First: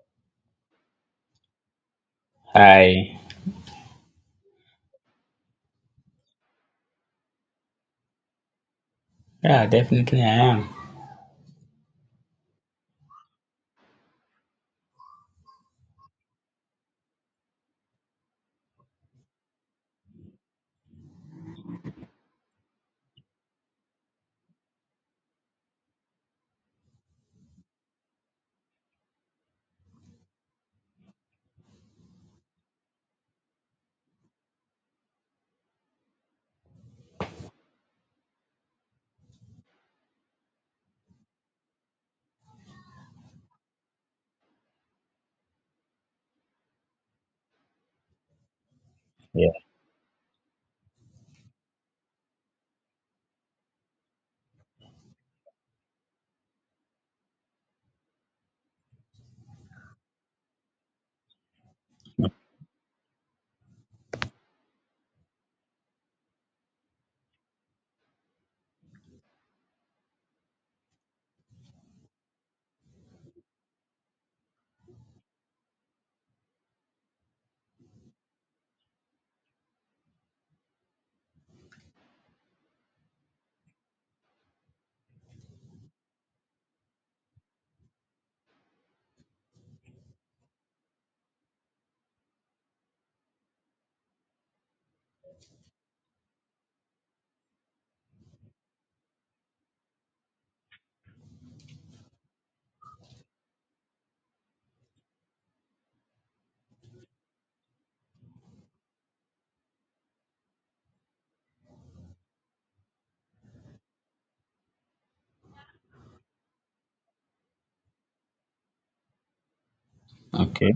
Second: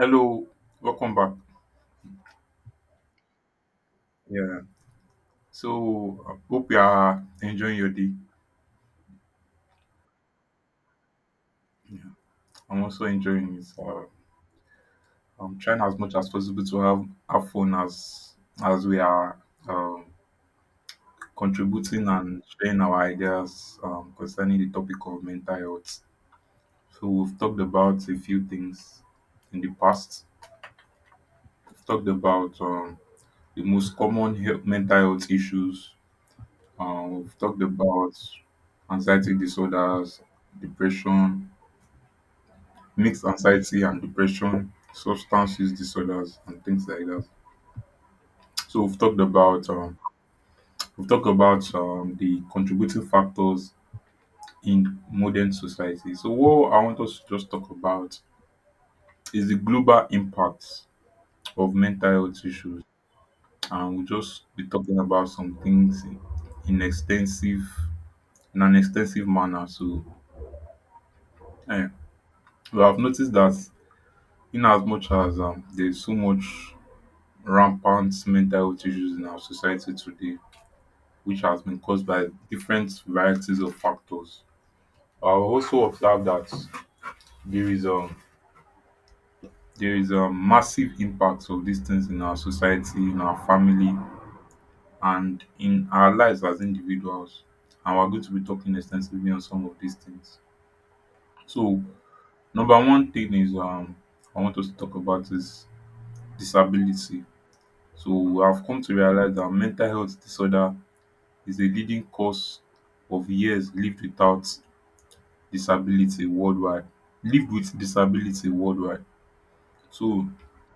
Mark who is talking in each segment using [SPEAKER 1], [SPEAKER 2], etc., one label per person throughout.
[SPEAKER 1] Hello, welcome back.
[SPEAKER 2] I
[SPEAKER 1] Yeah. So, I hope you are enjoying your day.
[SPEAKER 2] yeah, definitely I am.
[SPEAKER 1] Yeah. I'm also enjoying it. I'm trying as much as possible to have fun as we are um, contributing and sharing our ideas concerning the topic of mental health. So, we've talked about a few things in the past. We've talked about the most common mental health issues. We've talked about anxiety disorders, depression, mixed anxiety and depression, substance use disorders, and things like that. So we've talked
[SPEAKER 2] Yeah.
[SPEAKER 1] about the contributing factors in modern society. So what I want us to just talk about is the global impact of mental health issues, and we'll just be talking about some things in extensive in an extensive manner. So eh, we have noticed that in as much as there's so much rampant mental health issues in our society today, which has been caused by different varieties of factors. I also observe that there is a there is a massive impact of these things in our society, in our family, and in our lives as individuals. And we're going to be talking extensively on some of these things. So, number one thing is, I want us to talk about is disability. So, we have come to realize that mental health disorder is the leading cause of years lived without disability worldwide lived with disability worldwide. So
[SPEAKER 2] Okay.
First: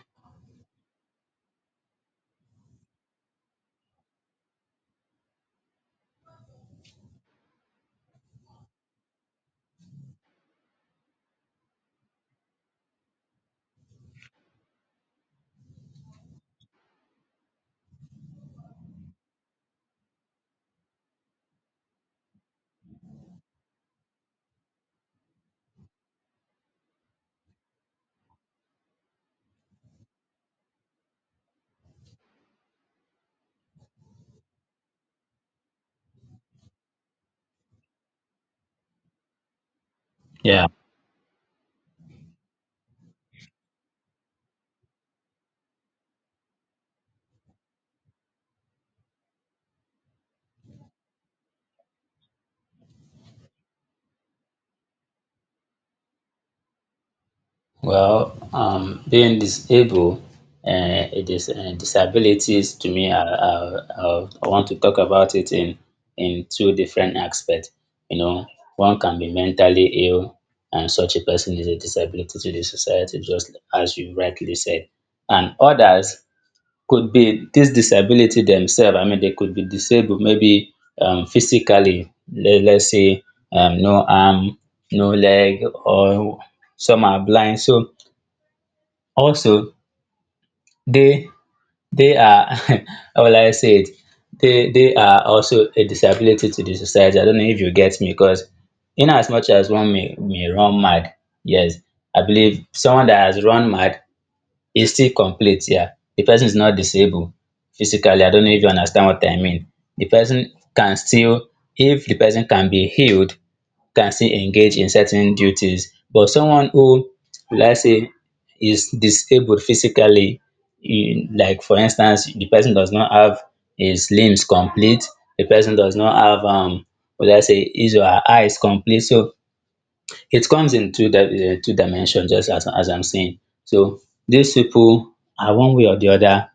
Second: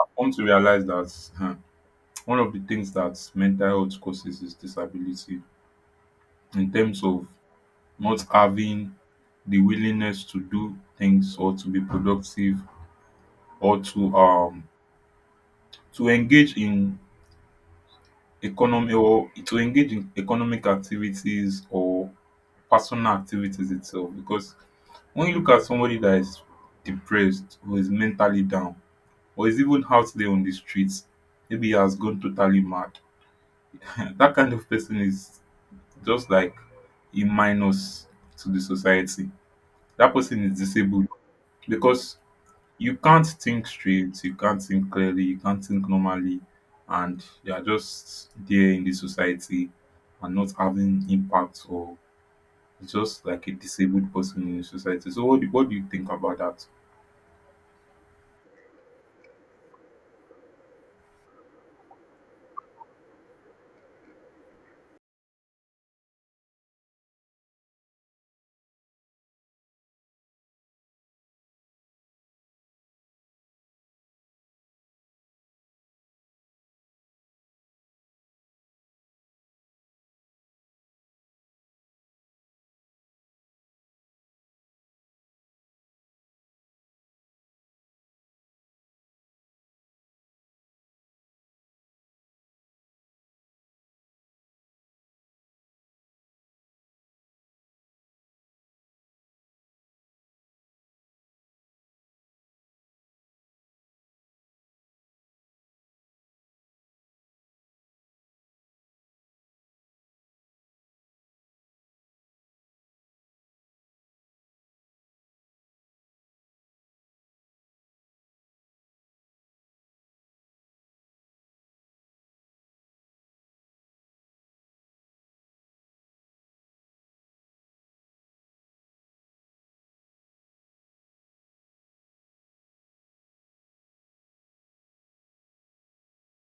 [SPEAKER 1] I come to realize that one of the things that mental health causes is disability in terms of not having the willingness to do things or to be productive or to engage in economy or to engage in economic activities or personal activities itself, because when you look at somebody that is depressed or is mentally down or is even out there on the streets, maybe he has gone totally mad, that kind of person is just like a minus to the society. That person is
[SPEAKER 2] Yeah.
[SPEAKER 1] disabled because you can't think straight, you can't think clearly, you can't think normally, and you are just there in the society and not having impact, or just like a disabled person in the society. So what do you think about that?
[SPEAKER 2] Well, being disabled, it is disabilities to me. I want to talk about it in two different aspects. You know, one can be mentally ill, and such a person is a disability to the society, just as you rightly said, and others could be this disability themselves. I mean, they could be disabled maybe physically, let's say no arm, no leg, or some are blind. So also they they are how will I say it? They are also a disability to the society. I don't know if you get me because in as much as one may run mad, yes, I believe someone that has run mad is still complete here. The person is not disabled physically. I don't know if you understand what I mean. The person can still, if the person can be healed, can still engage in certain duties. But someone who, let's say, is disabled physically, like for instance, the person does not have his limbs complete, the person does not have, what I say, his or her eyes complete. So it comes in two dimensions, just as I'm saying. So these people are one way or the other,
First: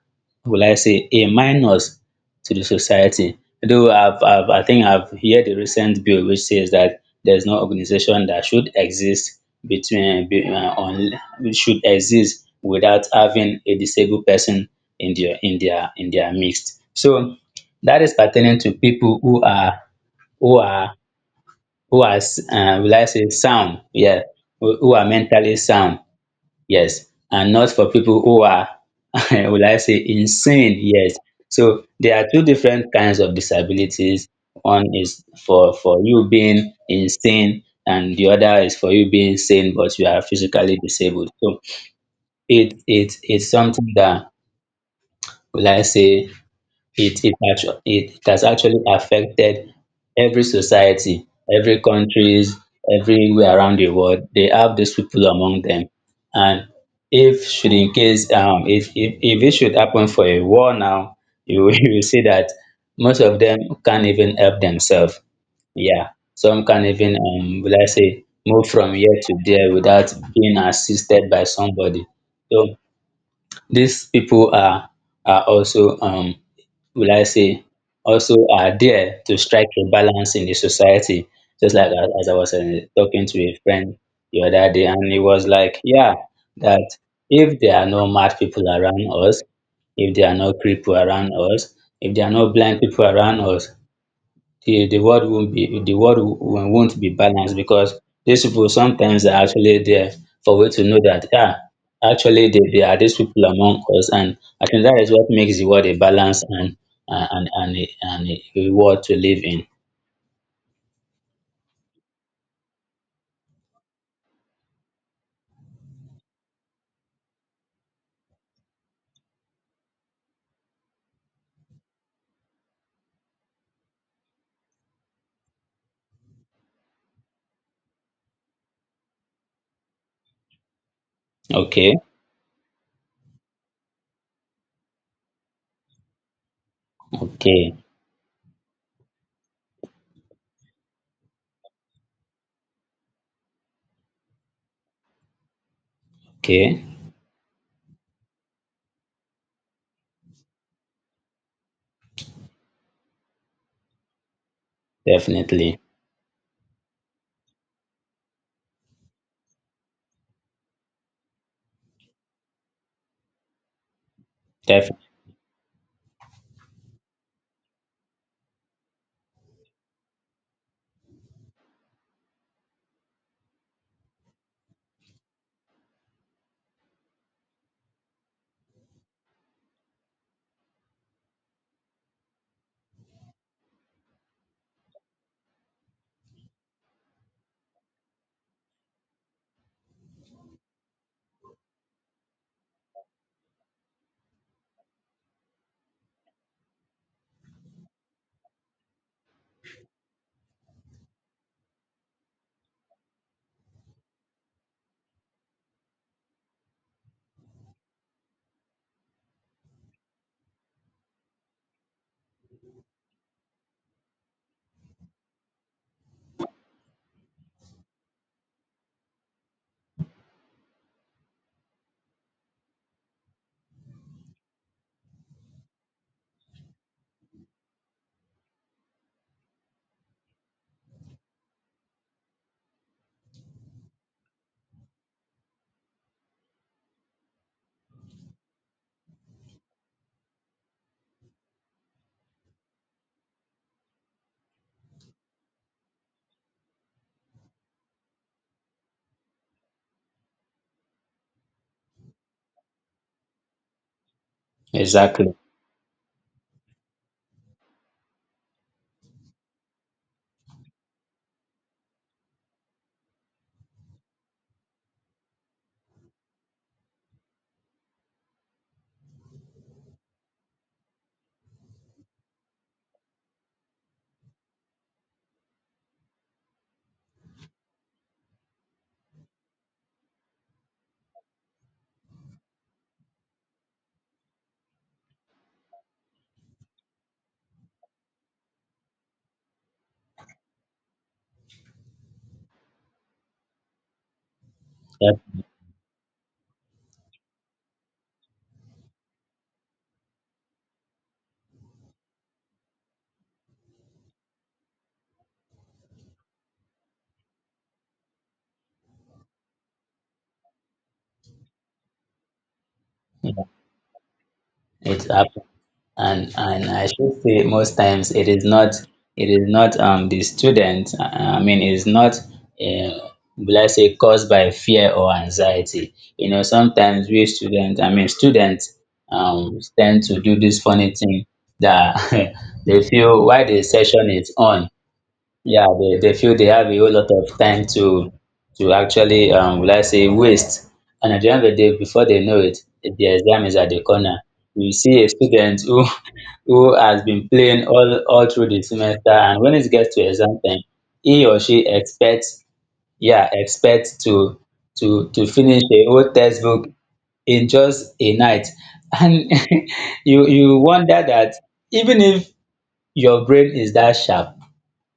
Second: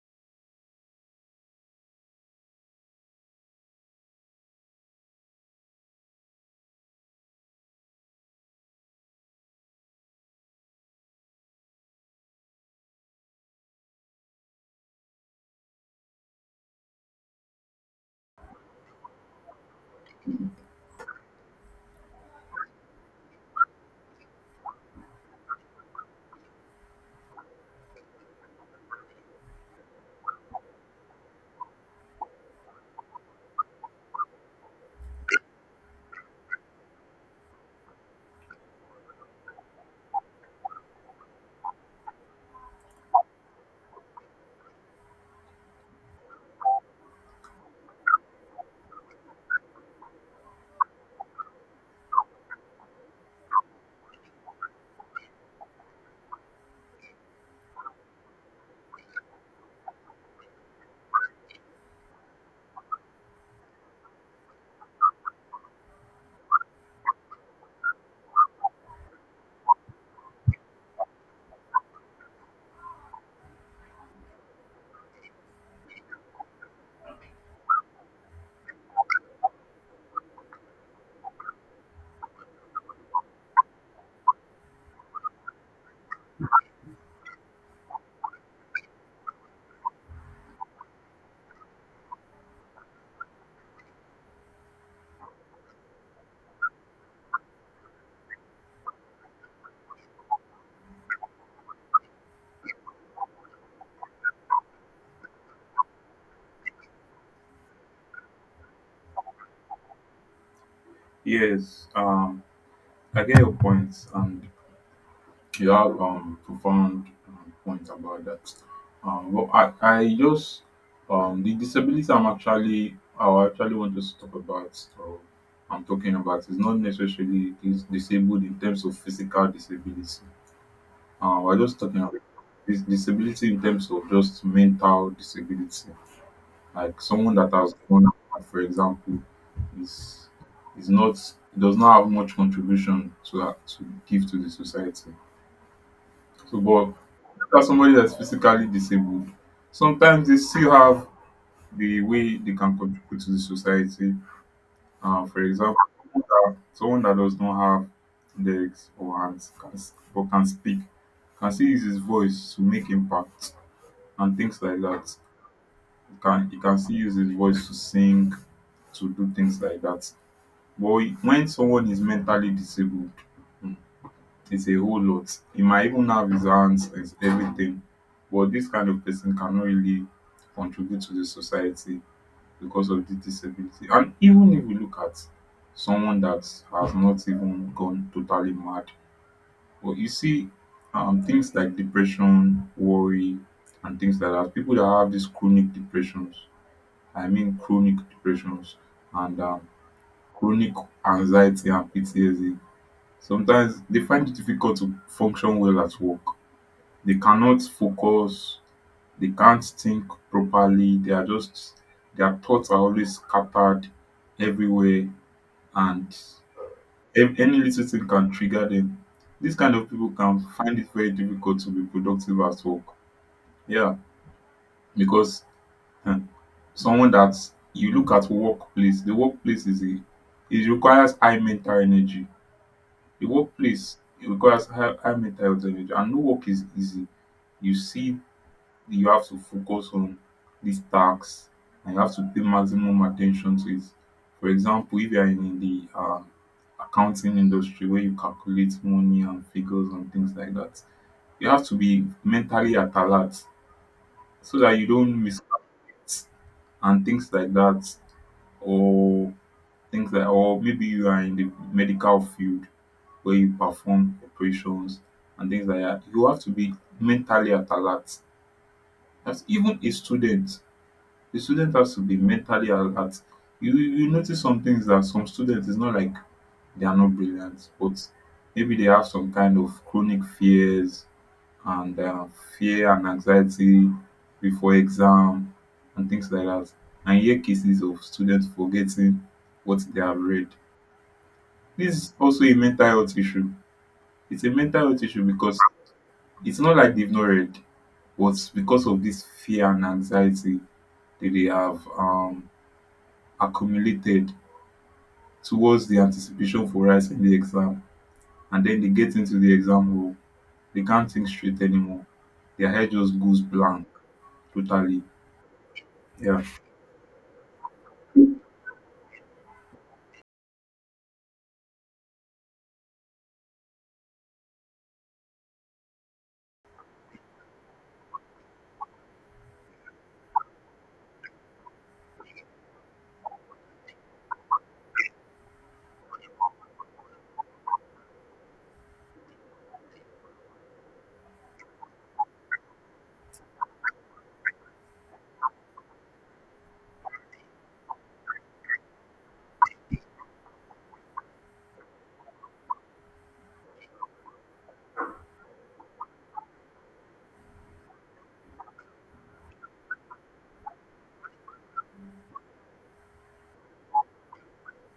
[SPEAKER 2] will I say, a minus to the society. Though I think I've heard a recent bill which says that there's no organization that should exist between be- on which should exist without having a disabled person in their midst. So that is pertaining to people who are who are will I say sound, yeah, who are mentally sound, yes, and not for people who are, will I say insane, yes. So there are two different kinds of disabilities. One is for you being insane, and the other is for you being sane but you are physically disabled. So it's something that will I say it has actually affected every society, every countries, everywhere around the world. They have these people among them. And if should in case if it should happen for a war now, you will you will see that most of them can't even help themselves. Yeah. Some can't even will I say move from here to there without being assisted by somebody. So these people are also will I say, also are there to strike a balance in the society. Just like as I was talking to a friend the other day, and he was like, yeah, that if there are no mad people around us, if there are no people around us, if there are no blind people around us, the world won't be the won't be balanced because these people sometimes are actually there for we to know that ah actually there are these people among us, and I think that is what makes the world a balance and a world to live in.
[SPEAKER 1] Yes, I get your points, and you have profound point about that. Well, I just the disability I actually want to talk about, or I'm talking about, is not necessarily disabled in terms of physical disability. We're just
[SPEAKER 2] Okay,
[SPEAKER 1] talking about this disability in terms of just mental disability. Like someone that
[SPEAKER 2] okay,
[SPEAKER 1] has gone out, for example, is is not does not have much contribution to give to the society. So,
[SPEAKER 2] okay,
[SPEAKER 1] but as somebody that's physically disabled, sometimes they still have the way they can contribute to the society. For example,
[SPEAKER 2] definitely,
[SPEAKER 1] someone that does not have legs or hands or can speak, can still use his voice to make impact and things like
[SPEAKER 2] definitely,
[SPEAKER 1] that. Can He can still use his voice to sing, to do things like that. But when someone is mentally disabled, it's a whole lot. He might even have his hands, his everything. But this kind of person cannot really contribute to the society because of the disability. And even if we look at someone that has not even gone totally mad, but you see things like depression, worry, and things like that. People that have these chronic depressions, I mean chronic depressions and chronic anxiety and PTSD, sometimes they find it difficult to function well at work. They cannot focus. They can't think properly. They are just their thoughts are always scattered everywhere, and any little thing can trigger them. This kind of people can find it very difficult to be productive at work. Yeah. Because someone that you look at workplace the workplace is a it requires high mental energy. The workplace, it requires high, high mental health energy, and no work is easy. You see, you have to focus on these tasks and you have to pay maximum attention to it. For example, if you are in the accounting industry where you calculate money and figures and things like that, you have to be mentally at alert so that you don't
[SPEAKER 2] exactly.
[SPEAKER 1] miscalculate and things like that. Or things like or maybe you are in the medical field where you perform operations and things like that, you have to be mentally at alert. That's even a student. The student has to be mentally alert. You notice some things that, some students, it's not like they are not brilliant, but maybe they have some kind of chronic fears and fear and anxiety before exam and things like that. And hear cases of students forgetting what they have read. This is also a mental health issue. It's a mental health
[SPEAKER 2] Yep.
[SPEAKER 1] issue because it's not like they've not read, but because of this fear and anxiety that they have accumulated towards the anticipation for writing the exam, and then they get into the exam hall, they can't think straight anymore. Their head just goes blank totally.
[SPEAKER 2] It happens. And
[SPEAKER 1] Yeah.
[SPEAKER 2] I should say most times it is not the student. I mean it is not uh, will I say caused by fear or anxiety. You know, sometimes we students I mean students tend to do this funny thing that they feel while the session is on, yeah, they feel they have a whole lot of time to actually let's say waste. And at the end of the day, before they know it, the exam is at the corner. You see a student who who has been playing all through the semester, and when it gets to exam time, he or she expects, yeah, expects to finish a whole textbook in just a night, and you wonder that even if your brain is that sharp,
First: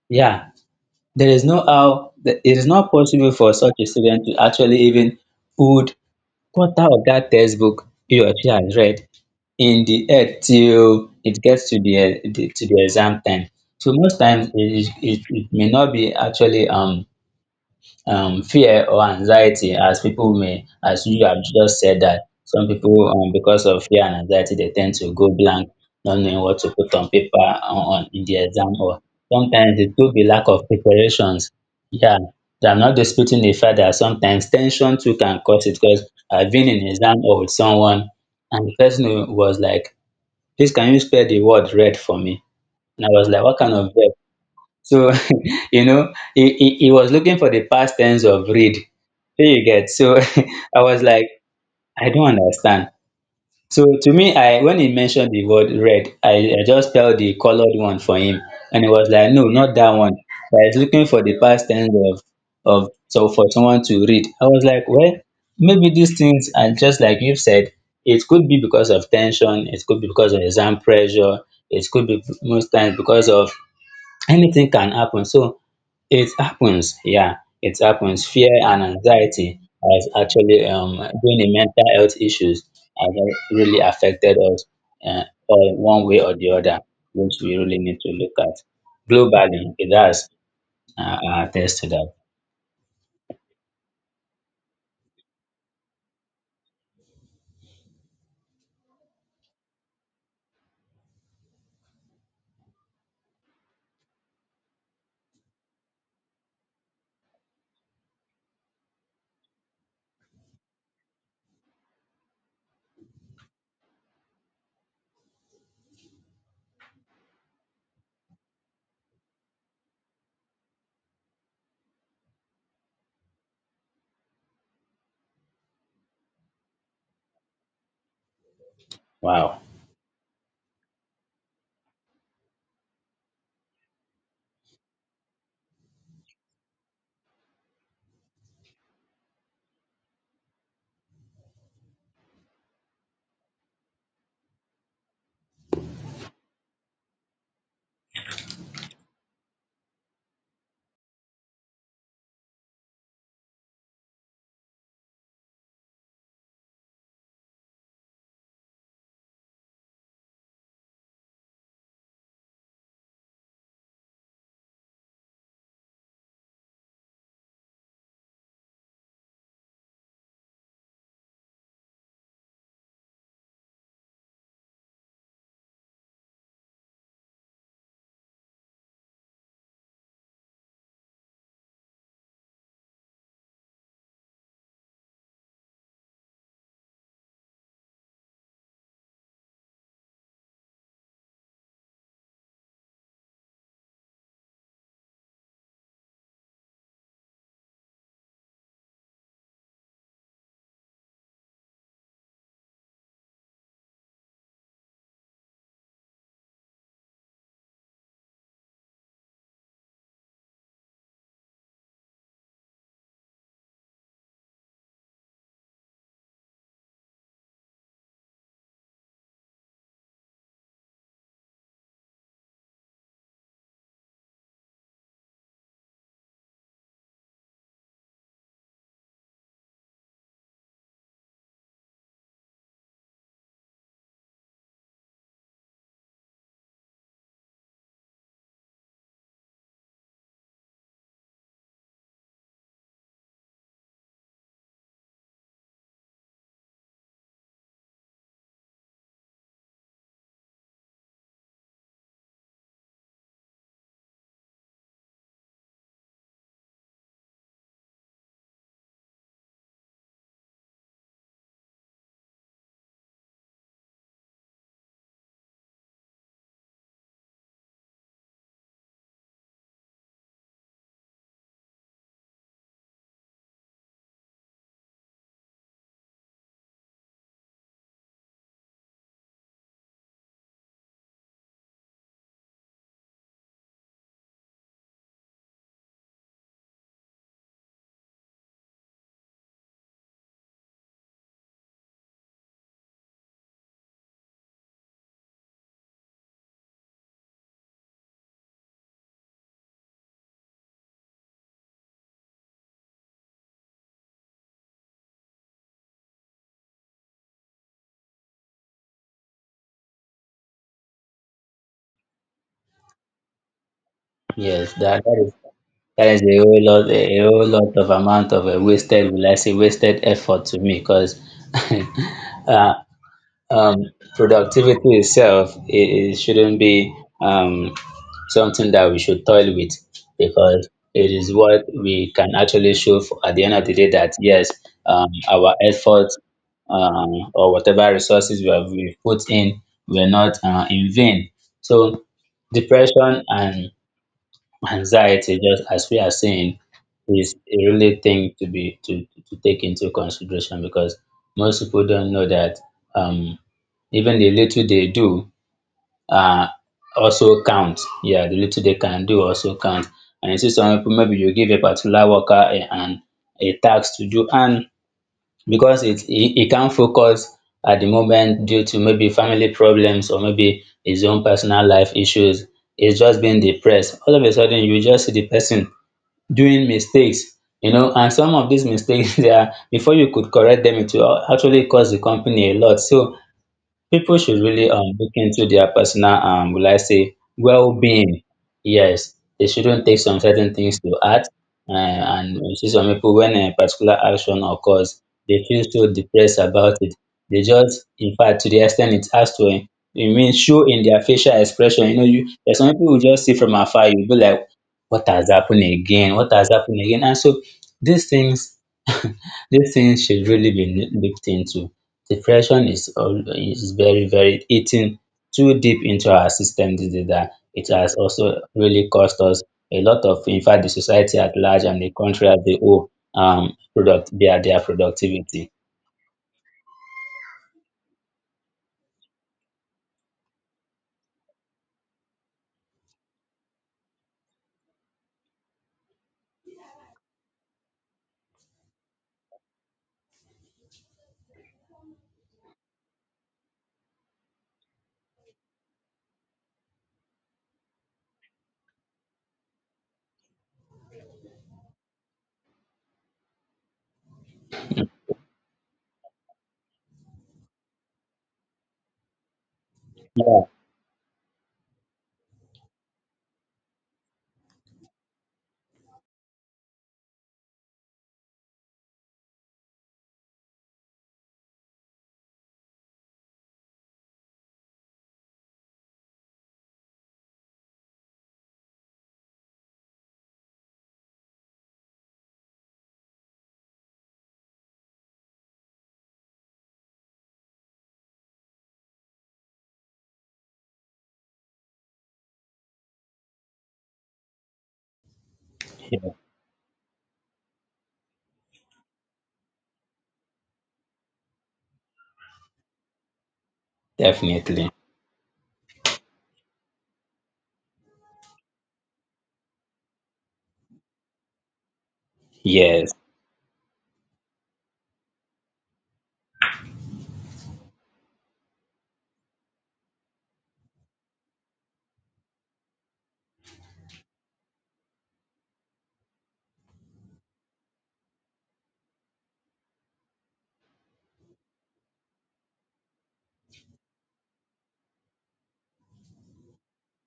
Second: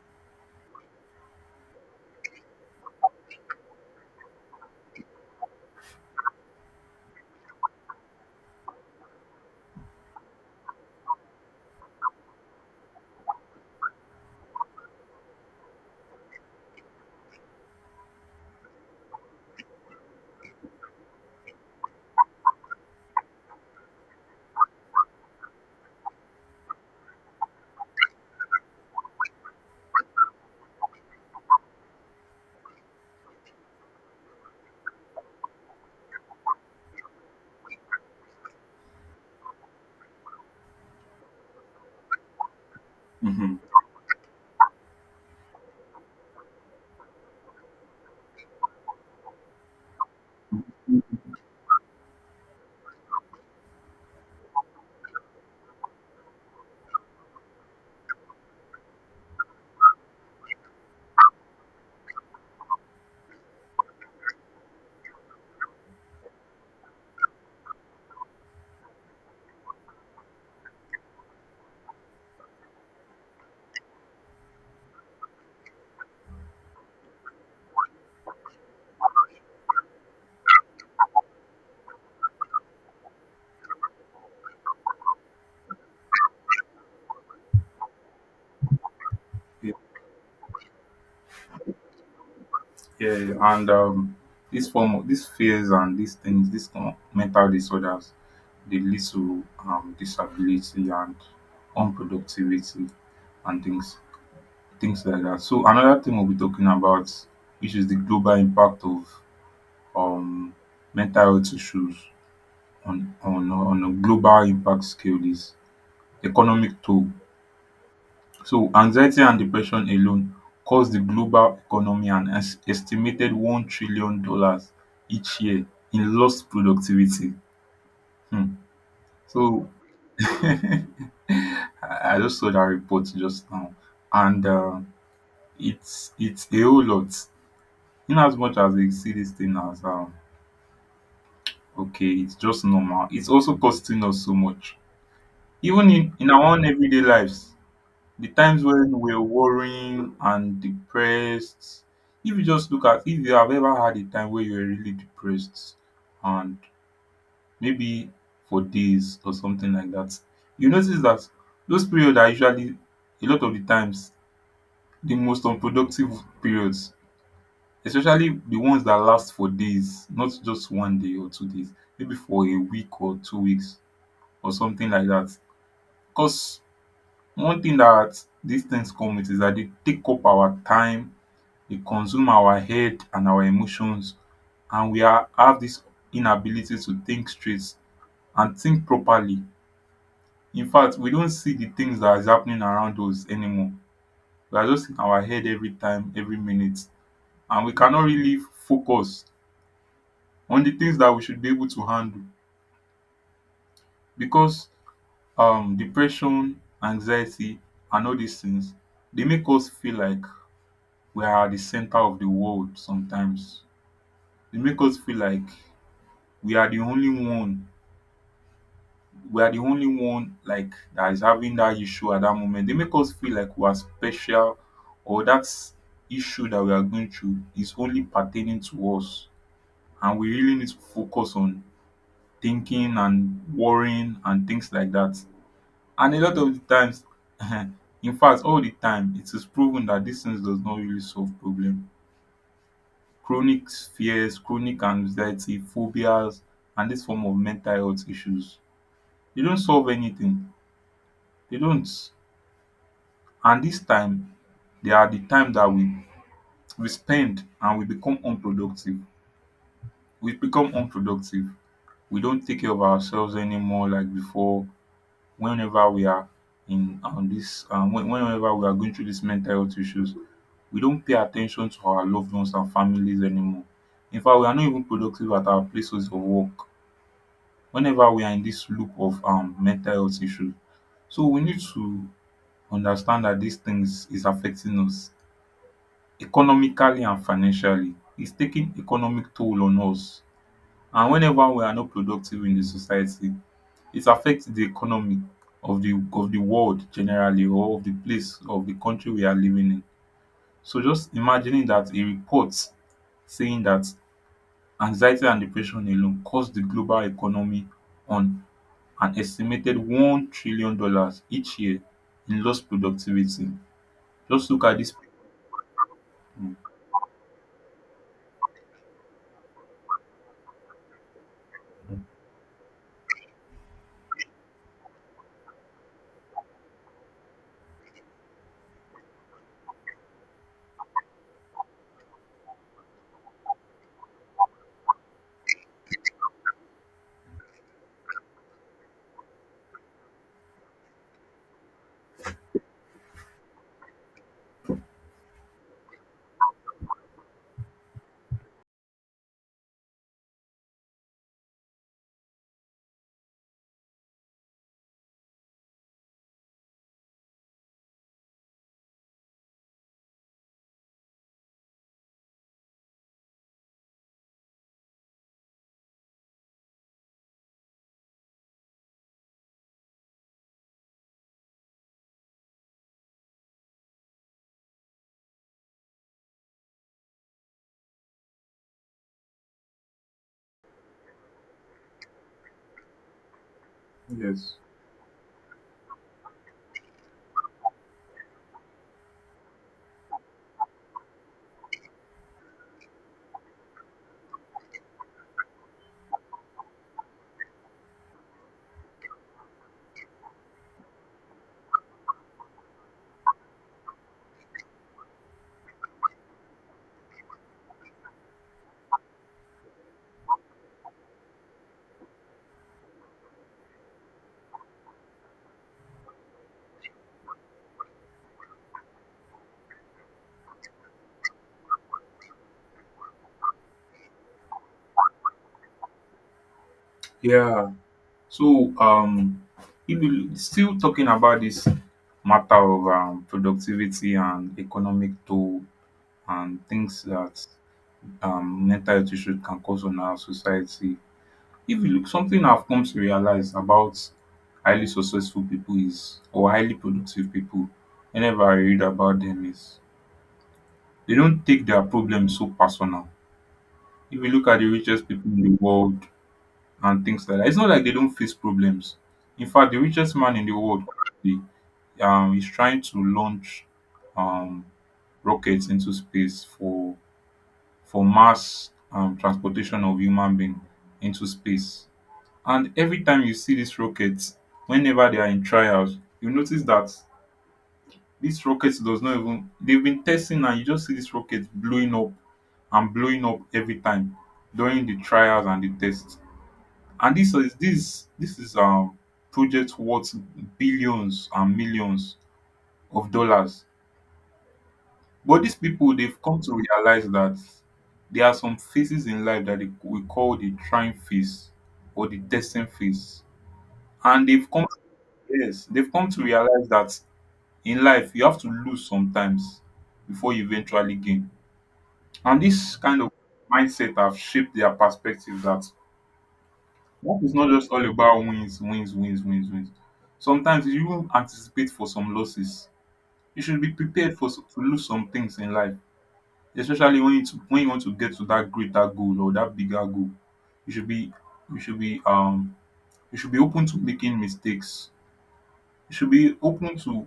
[SPEAKER 2] yeah, there is no how it is not possible for such a student to actually even put quarter of that textbook he or she has read in the head till it gets to the, eh, the to the exam time. So most times it may not be actually fear or anxiety as people may as you have just said that some people because of fear and anxiety they tend to go blank, not knowing what to put on paper on in the exam, or sometimes it could be lack of preparations. Yeah, I'm not disputing the fact that sometimes tension too can cause it, because I've been in exam or with someone, and the person who was like, please, can you spell the word red for me? And I was like,
[SPEAKER 1] Hmm.
[SPEAKER 2] what kind of red? So you know he was looking for the past tense of read. Shey you get? So I was like, I don't understand. So to me, I when he mentioned the word red, I just spelled the colored one for him, and he was like, no, not that one. But he's looking for the past tense of so for someone to read. I was like, well, maybe these things are just like you've said. It could be because of tension, it could be because of exam pressure, it could be most times because of anything can happen. So it happens, yeah, it happens. Fear and anxiety has actually been the mental health issues has really affected us, uh, or one way or the other, which we really need to look at. Globally, it does attest to that.
[SPEAKER 1] Yeah, and this form of these fears and these things, these mental disorders, they lead to disability and unproductivity and things like that. So another thing we'll be talking about, which is the global impact of um, mental health issues on a global impact scale, is economic toll. So anxiety and depression alone cost the global economy an estimated $1 trillion each year in lost productivity. um
[SPEAKER 2] Wow.
[SPEAKER 1] so, i I just saw that report just now, and it's a whole lot. In as much as we see this thing as okay, it's just normal, it's also costing us so much even in our own everyday lives. The times when we're worrying and depressed, if you just look at if you have ever had a time where you were really depressed and maybe for days or something like that, you notice that those periods are usually, a lot of the times, the most unproductive periods, especially the ones that last for days, not just one day or 2 days, maybe for a week or 2 weeks or something like that. Because one thing that these things come with is that they take up our time, dey consume our head and our emotions, and we are have this inability to think straight and think properly. In fact, we don't see the things dat is happening around us anymore. We are just in our head every time, every minute, and we cannot really focus on the things that we should be able to handle because depression, anxiety, and all these things, they make us feel like we are at di center of the world sometimes. They make us feel like we are the only one we are the only one like that is having that issue at that moment. They make us feel like we are special, or that issue that we are going through is only pertaining to us. And we really need to focus on thinking and worrying and things like that. And a lot of the times, in fact, all the time, it is proven that this things does not really solve problem. Chronic fears, chronic anxiety, phobias, and this form of mental health issues, they don't solve anything. They don't. And this time, they are the time that we spend, and we become unproductive. We become unproductive. We don't take care of ourselves anymore like before. Whenever we are in this, whenever we are going through these mental health issues, we don't pay attention to our loved ones and families anymore. In fact, we are not even productive at our places of work. Whenever we are in this loop of mental health issues, so we need to understand that these things is affecting us. Economically and financially, it's taking economic toll on us, and whenever we are not productive in the society, it affects the economy of the world generally, or of the place of the country we are living in. So just imagining that a report saying that anxiety and depression alone cost the global economy on an estimated $1 trillion each year in lost productivity. Just look
[SPEAKER 2] Yes,
[SPEAKER 1] at these
[SPEAKER 2] that is a whole
[SPEAKER 1] people.
[SPEAKER 2] lot, a whole lot of amount of a wasted will I say wasted effort to me because uh, um, productivity itself it shouldn't be um, something that we should toil with, because it is what we can actually show for, at the end of the day, that yes, our efforts, or whatever resources we have we put in, were not in vain. So depression and anxiety, just as we are saying, is a really thing to to take into consideration, because most people don't know that um even the little they do uh also count. Yeah, the little they can do also count. And you see some people, maybe you give a particular worker an a task to do, and because he can't focus at the moment due to maybe family problems or maybe his own personal life issues. He's just being depressed. All of a sudden, you just see the person doing mistakes, you know, and some of these mistakes, they are, before you could correct them, it will actually cost the company a lot. So people should
[SPEAKER 1] Yes.
[SPEAKER 2] really look into their personal will I say well-being. Yes, they shouldn't take some certain things to heart. Uh, and you see some people, when a particular action occurs, they feel so depressed about it. They just, in fact, to the extent it has it means show in their facial expression. You know, you there's some people who just see from afar. You'll be like, what has happened again? What has happened again? And so these things, these things should really be looked into. Depression is is very very eating too deep into our system these days, and it has also really cost us a lot of, in fact the society at large and the country as a whole, product their productivity.
[SPEAKER 1] Yeah. So, if you still talking about this matter of productivity and economic toll and things that mental health issues can cause on our society, if you look, something I've come to realize about highly successful people is, or highly productive people, whenever I read about them, is they don't take their problems so personal. If you look at the richest people in the world and things like that, it's not like they don't face problems. In fact, the richest man
[SPEAKER 2] Yeah,
[SPEAKER 1] in the world, is trying to launch um rockets into space for mass transportation of human being into space. And every time you see these rockets, whenever they are in trials, you notice that this rocket does not even, they've been testing and you just see this rocket blowing up and blowing up every time during the trials and the tests. And this is project worth billions and millions of dollars. But these people,
[SPEAKER 2] yeah,
[SPEAKER 1] they've come to realize that there are some phases in life that they, we call the trying phase or the testing phase. And they've come,
[SPEAKER 2] definitely.
[SPEAKER 1] yes, they've come to realize that in life you have to lose sometimes before you eventually gain. And this
[SPEAKER 2] Yes.
[SPEAKER 1] kind of mindset have shaped their perspective that life is not just all about wins, wins, wins, wins, wins. Sometimes you will anticipate for some losses. You should be prepared for to lose some things in life, especially when you to when you want to get to that greater goal or that bigger goal. You should be you should be you should be open to making mistakes. You should be open to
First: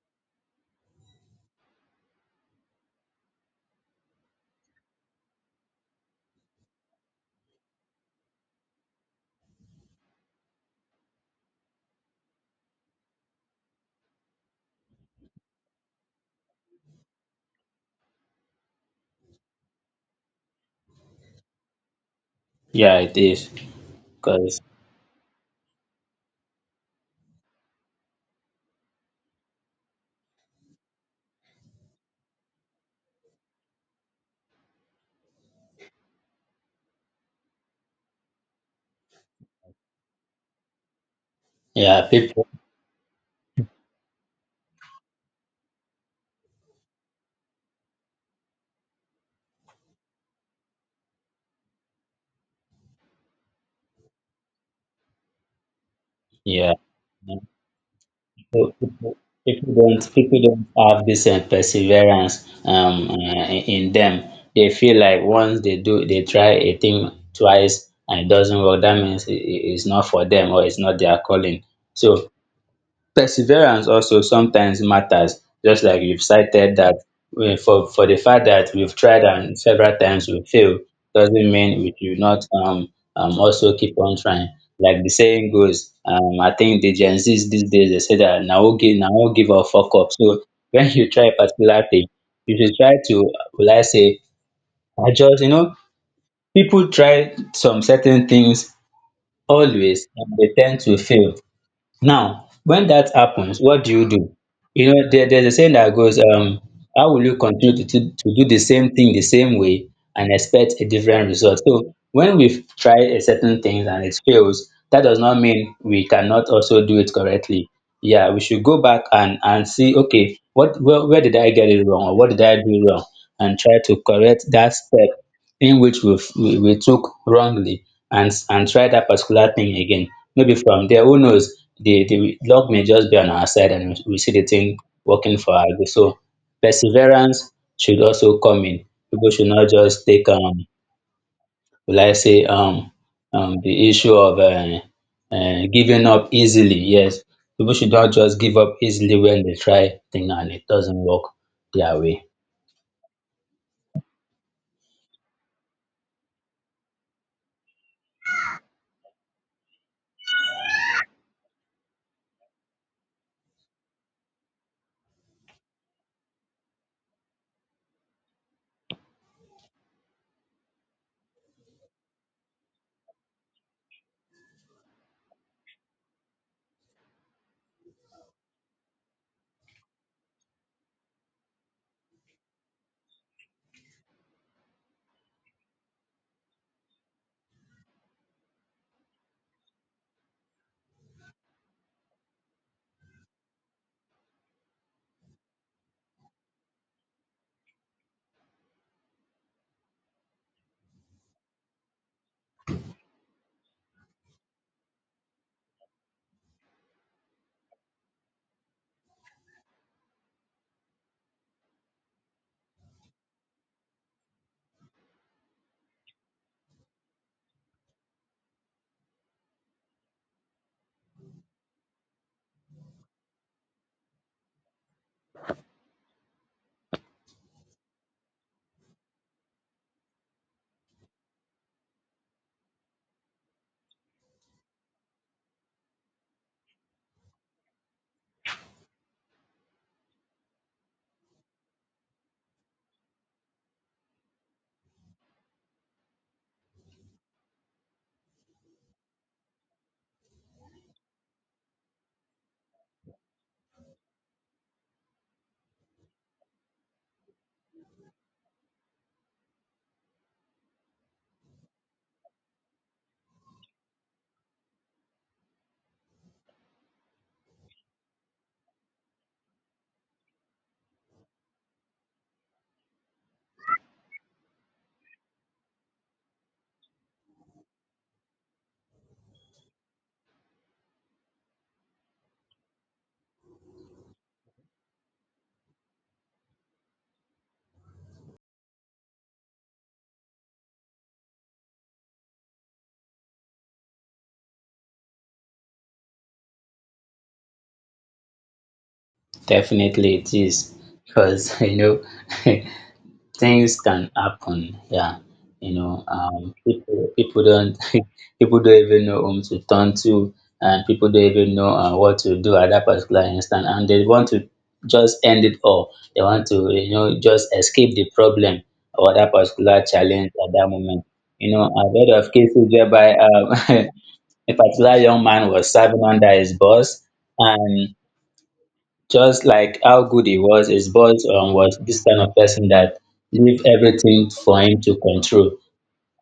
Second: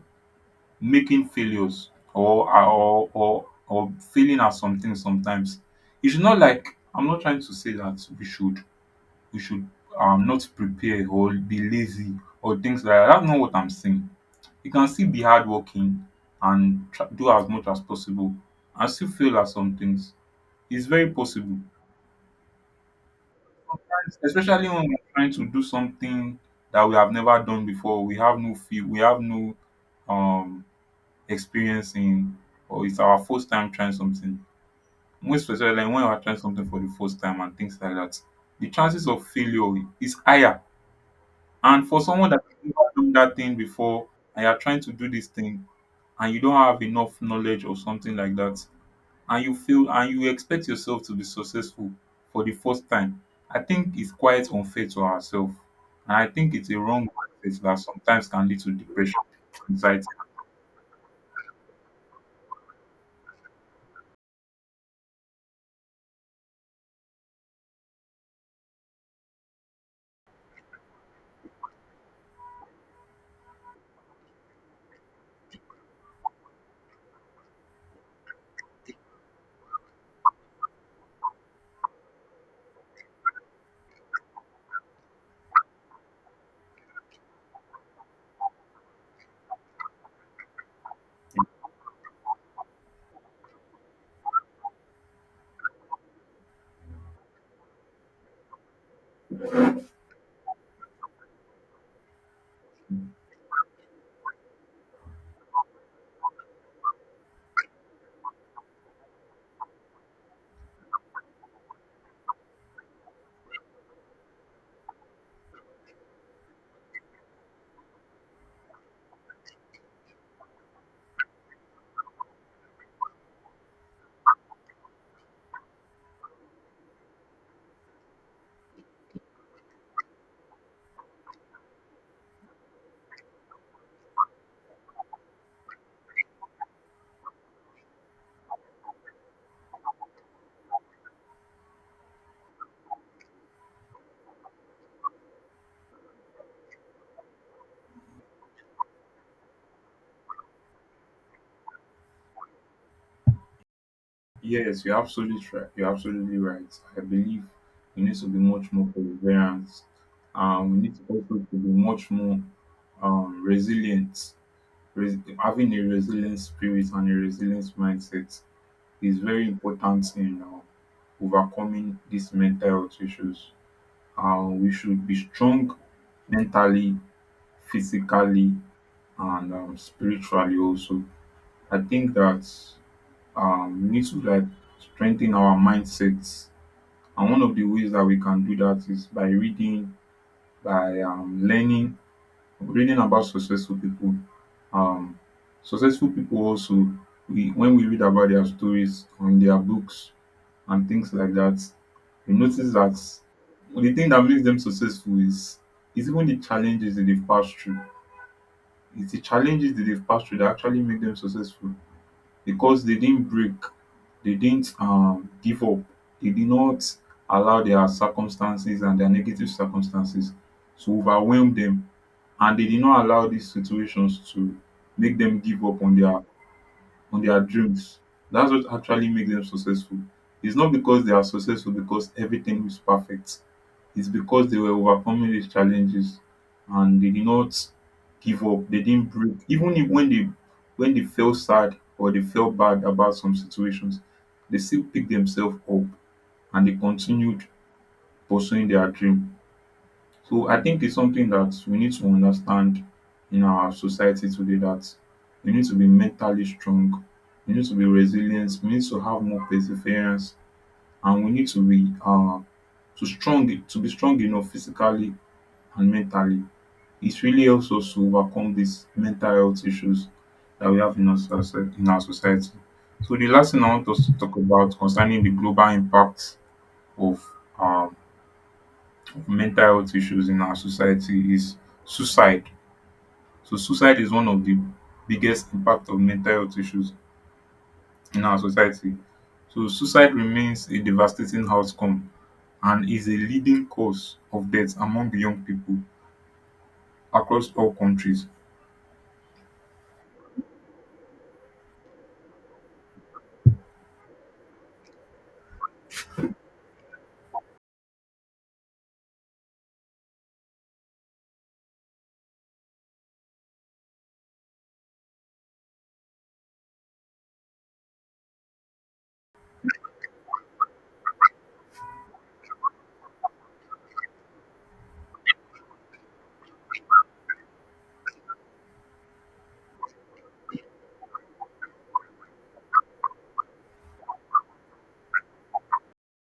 [SPEAKER 1] making failures or failing at something sometimes. You should not like, I'm not trying to say that we should not prepare or be lazy or things like that. That's not what I'm saying. You can still be hardworking and try, do as much as possible and still fail at some things. It's very possible,
[SPEAKER 2] Yeah, it is. Because
[SPEAKER 1] especially when we're trying to do something that we have never done before, we have no feel, we have no um experience in, or it's our first time trying something, most especially like when we're trying something for the first time and things like that, the chances of failure is higher. And for
[SPEAKER 2] yeah,
[SPEAKER 1] someone that
[SPEAKER 2] people
[SPEAKER 1] has never done that thing before and you're trying to do this thing and you don't have enough knowledge or something like that, and you feel and you expect yourself to be successful for the first time, I think it's quite unfair to ourselves. And I think it's
[SPEAKER 2] yeah.
[SPEAKER 1] a wrong mindset that sometimes can lead
[SPEAKER 2] So
[SPEAKER 1] to depression,
[SPEAKER 2] people
[SPEAKER 1] anxiety.
[SPEAKER 2] don't have this perseverance in them. They feel like once they try a thing twice and it doesn't work, that means it- it's not for them or it's not their calling. So perseverance also sometimes matters, just like you've cited that for the fact that we've tried and several times we fail doesn't mean we should not also keep on trying. Like the saying goes, I think the gen z's these days they say that now we'll give a fuck up. So when you try a particular thing, you should try to will I say adjust, you know. People try some certain things always and they tend to fail. Now, when that happens, what do? You know, there's a saying that goes, how will you continue to do the same thing the same way and expect a different result? So when we've tried a certain things and it fails, that does not mean we cannot also do it correctly. Yeah, we should go back and, see, okay, where did I get it wrong or what did I do wrong? And try to correct that step in which we f- we took wrongly and try that particular thing again. Maybe from there, who knows? The luck may just be on our side, and we see the thing working for our good. So perseverance should also come in. People should not just take will I say the issue of giving up easily. Yes, people should not just give up easily when they try thing and it doesn't work their way.
[SPEAKER 1] Yes, you're absolutely right. You're absolutely right. I believe we need to be much more perseverant. We need to also to be much more resilient. Having a resilient spirit and a resilient mindset is very important in overcoming these mental health issues. We should be strong mentally, physically, and spiritually also. I think that we need to like strengthen our mindsets. And one of the ways that we can do that is by reading, by learning, reading about successful people. um, Successful people also, we, when we read about their stories on their books and things like that, you notice that the thing that makes them successful is even the challenges that they've passed through. It's the challenges that they've passed through that actually make them successful, because they didn't break, they didn't give up, they did not allow their circumstances and their negative circumstances to overwhelm them, and they did not allow these situations to make them give up on their dreams. That's what actually makes them successful. It's not because they are successful because everything is perfect. It's because they were overcoming these challenges and they did not give up. They didn't break. Even if when they when they felt sad or they felt bad about some situations, they still picked themselves up and they continued pursuing their dream. So I think it's something that we need to understand in our society today, that we need to be mentally strong, we need to be resilient, we need to have more perseverance, and we need to be to strong to be strong enough physically and mentally. It really helps us to overcome these mental health issues that we have in our in our society. So the last thing I want us to talk about concerning the global impact of um, mental health issues in our society is suicide. So suicide is one of the biggest impact of mental health issues in our society. So suicide remains a devastating outcome and is a leading cause of death among young people across all countries.
[SPEAKER 2] Definitely, it is because you know. Things can happen. Yeah, people don't people don't even know whom to turn to, and people don't even know what to do at that particular instant, and they want to just end it all. They want to, you know, just escape the problem or that particular challenge at that moment. You know, I've heard of cases whereby a particular young man was serving under his boss, and just like how good he was, his boss was this kind of person that leave everything for him to control.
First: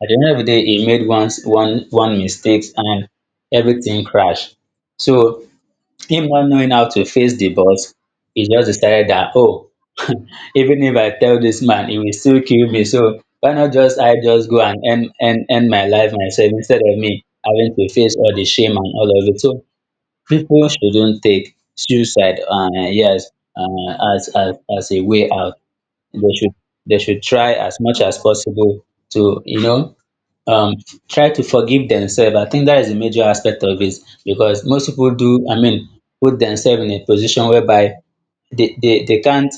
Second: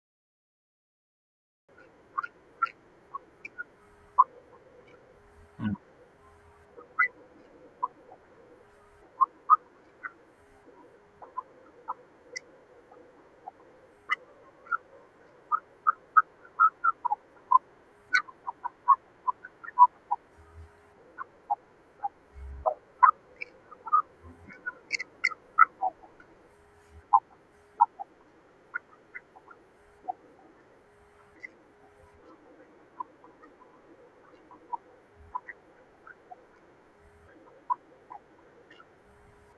[SPEAKER 2] At the end of the day, he made one mistakes and everything crashed. So
[SPEAKER 1] Mm.
[SPEAKER 2] him not knowing how to face the boss, he just decided that, oh, even if I tell this man, he will still kill me. So why not just I just go and end my life myself instead of me having to face all the shame and all of it. So people shouldn't take suicide, yes, as, as a way out. They should, they should try as much as possible to, you know, um, try to forgive themselves. I think that is a major aspect of it because most people do. I mean, put themselves in a position whereby they can't,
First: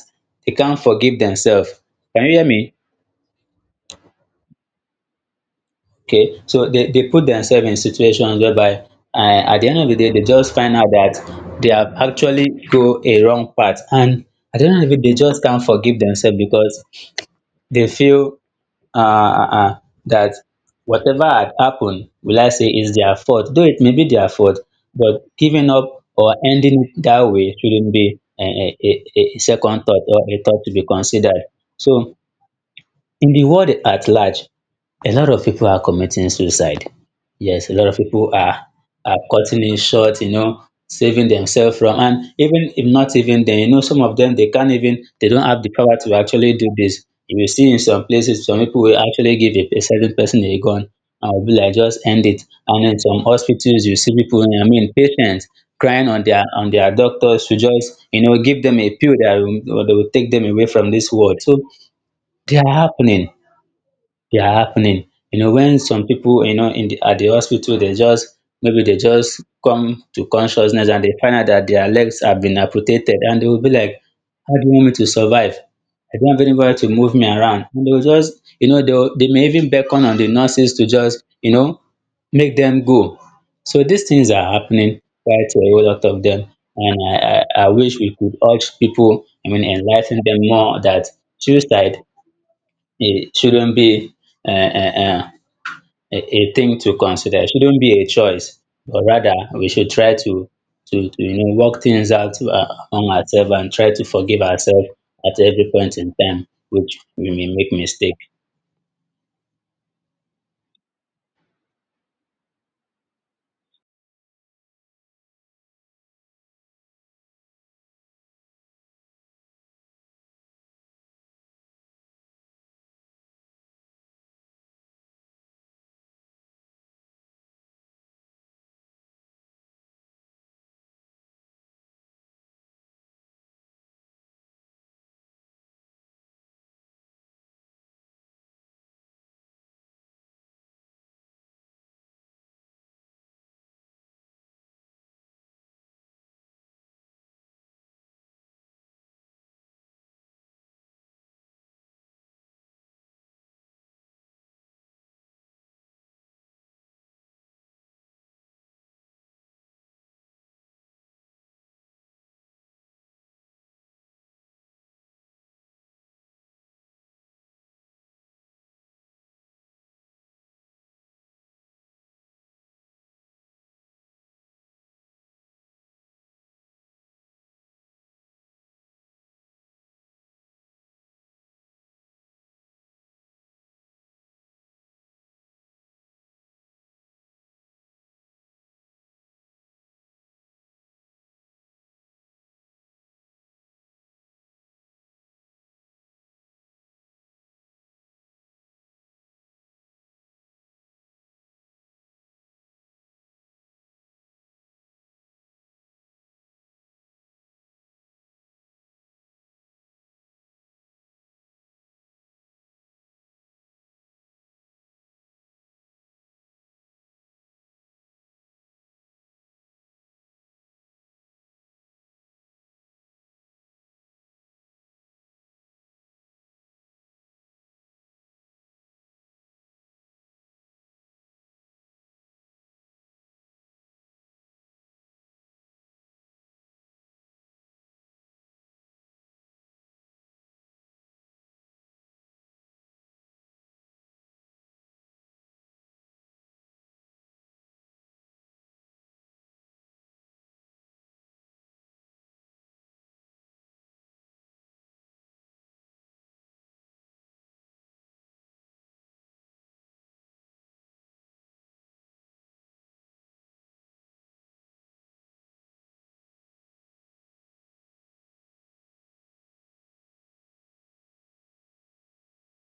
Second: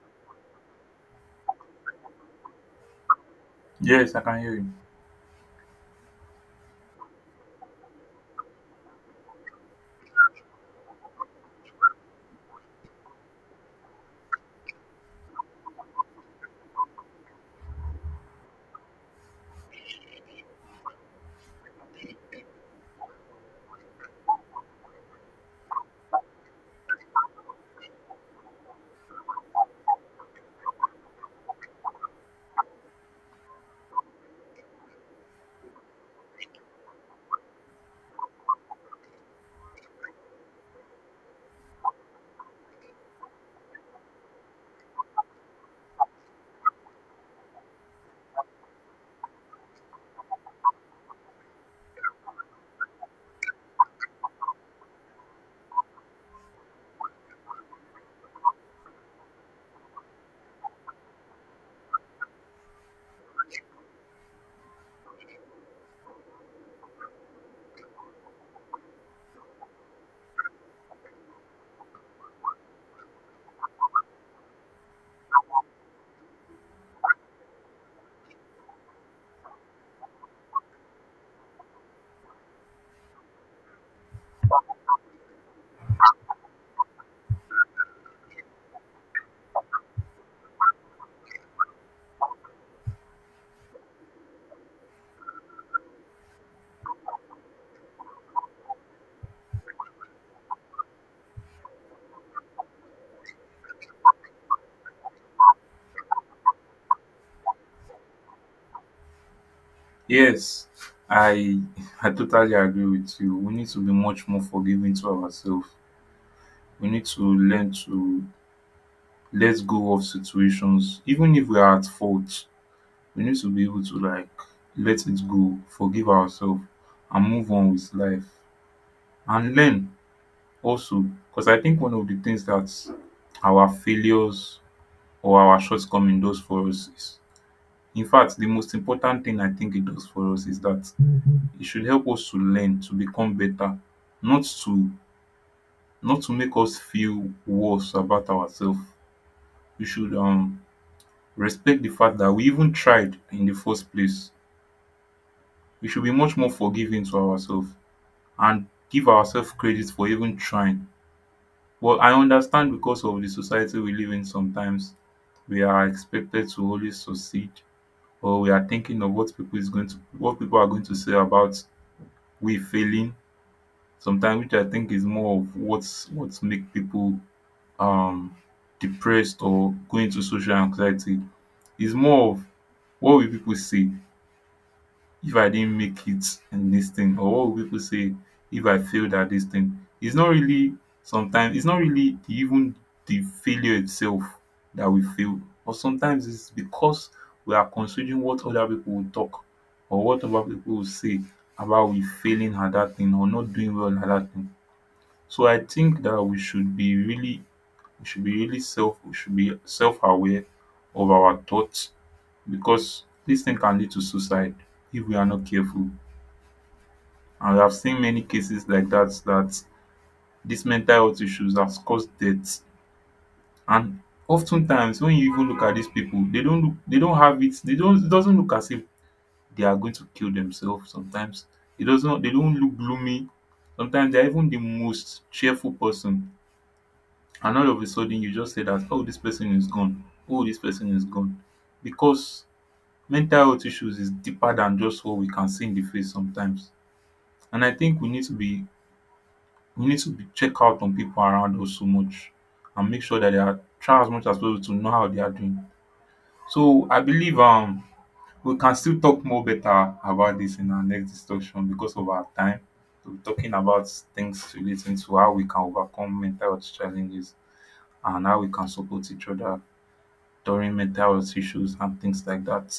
[SPEAKER 2] they can't forgive themselves. Can you hear me?
[SPEAKER 1] Yes, I can hear you.
[SPEAKER 2] Okay, so they put themselves in situations whereby, at the end of the day, they just find out that they have actually go a wrong path. And at the end of the day, they just can't forgive themselves because they feel uh, uh, uh, that whatever had happened, will I say, is their fault. Though it may be their fault, but giving up or ending it that way shouldn't be a second thought or a thought to be considered. So in the world at large, a lot of people are committing suicide. Yes, a lot of people are cutting it short, you know, saving themselves from, and even if not even then, you know, some of them they can't even, they don't have the power to actually do this. You will see in some places some people will actually give a certain person a gun and will be like just end it. And in some hospitals you see people, I mean patients crying on their doctors to just, you know, give them a pill that will take them away from this world. So they are happening they are happening. You know, when some people, you know, at the hospital, they just maybe they just come to consciousness and they find out that their legs have been amputated, and they will be like, "How do you want me to survive? I don't have anybody to move me around." And they will just, you know, they may even beckon on the nurses to just, you know, make them go. So these things are happening quite a whole lot of them, and I wish we could urge people. I mean, enlighten them more that suicide, it shouldn't be uh, uh, uh, a thing to consider. It shouldn't be a choice, but rather we should try to, to, you know, work things out among ourselves and try to forgive ourselves at every point in time, which we may make mistake.
[SPEAKER 1] Yes, I I totally agree with you. We need to be much more forgiving to ourselves. We need to learn to let go of situations, even if we are at fault. We need to be able to like let it go, forgive ourselves, and move on with life and learn also, because I think one of the things that our failures or our shortcoming does for us is, in fact the most important thing I think it does for us is that it should help us to learn to become better, not to not to make us feel worse about ourselves. We should respect the fact that we even tried in the first place. We should be much more forgiving to ourselves and give ourselves credit for even trying. But I understand because of the society we live in sometimes, we are expected to always succeed, or we are thinking of what people is going to what people are going to say about we failing sometimes, which I think is more of what's what make people um depressed or go into social anxiety. Is more of what will people say? If I didn't make it in this thing, or what will pipo say if I failed at this thing? It's not really, sometimes it's not really the, even the failure itself that we fail, but sometimes it's because we are considering what other people will talk or what other people will say about we failing at that thing or not doing well at that thing. So I think that we should be really, we should be really self, we should be self-aware of our thoughts, because this thing can lead to suicide if we are not careful. And we have seen many cases like that, that dis mental health issues has caused deaths. And oftentimes, when you even look at these people, they don't look, dey don't have it, they don't, it doesn't look as if they are going to kill themselves. Sometimes it doesn't, they don't look gloomy. Sometimes they are even the most cheerful person, and all of a sudden you just say that, oh, this person is gone. Oh, this person is gone. Because mental health issues is deeper than just what we can see in the face sometimes. And I think we need to be, we need to be check out on people around us so much, and make sure that they are, try as much as possible to know how they are doing. So I believe we can still talk more better about this in our next discussion because of our time. We'll be talking about things relating to how we can overcome mental health challenges and how we can support each other during mental health issues and things like that.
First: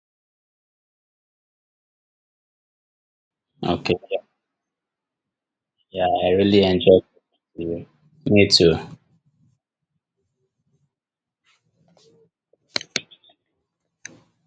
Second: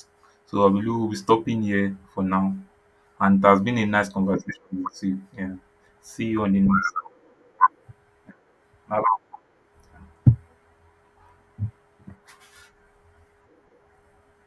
[SPEAKER 1] So I believe we'll be stopping here for now. And it has been a
[SPEAKER 2] Okay,
[SPEAKER 1] nice conversation with you. Yeah.
[SPEAKER 2] yeah,
[SPEAKER 1] See
[SPEAKER 2] I
[SPEAKER 1] you on the
[SPEAKER 2] really
[SPEAKER 1] next.
[SPEAKER 2] enjoyed it. Me too.
[SPEAKER 1] Bye.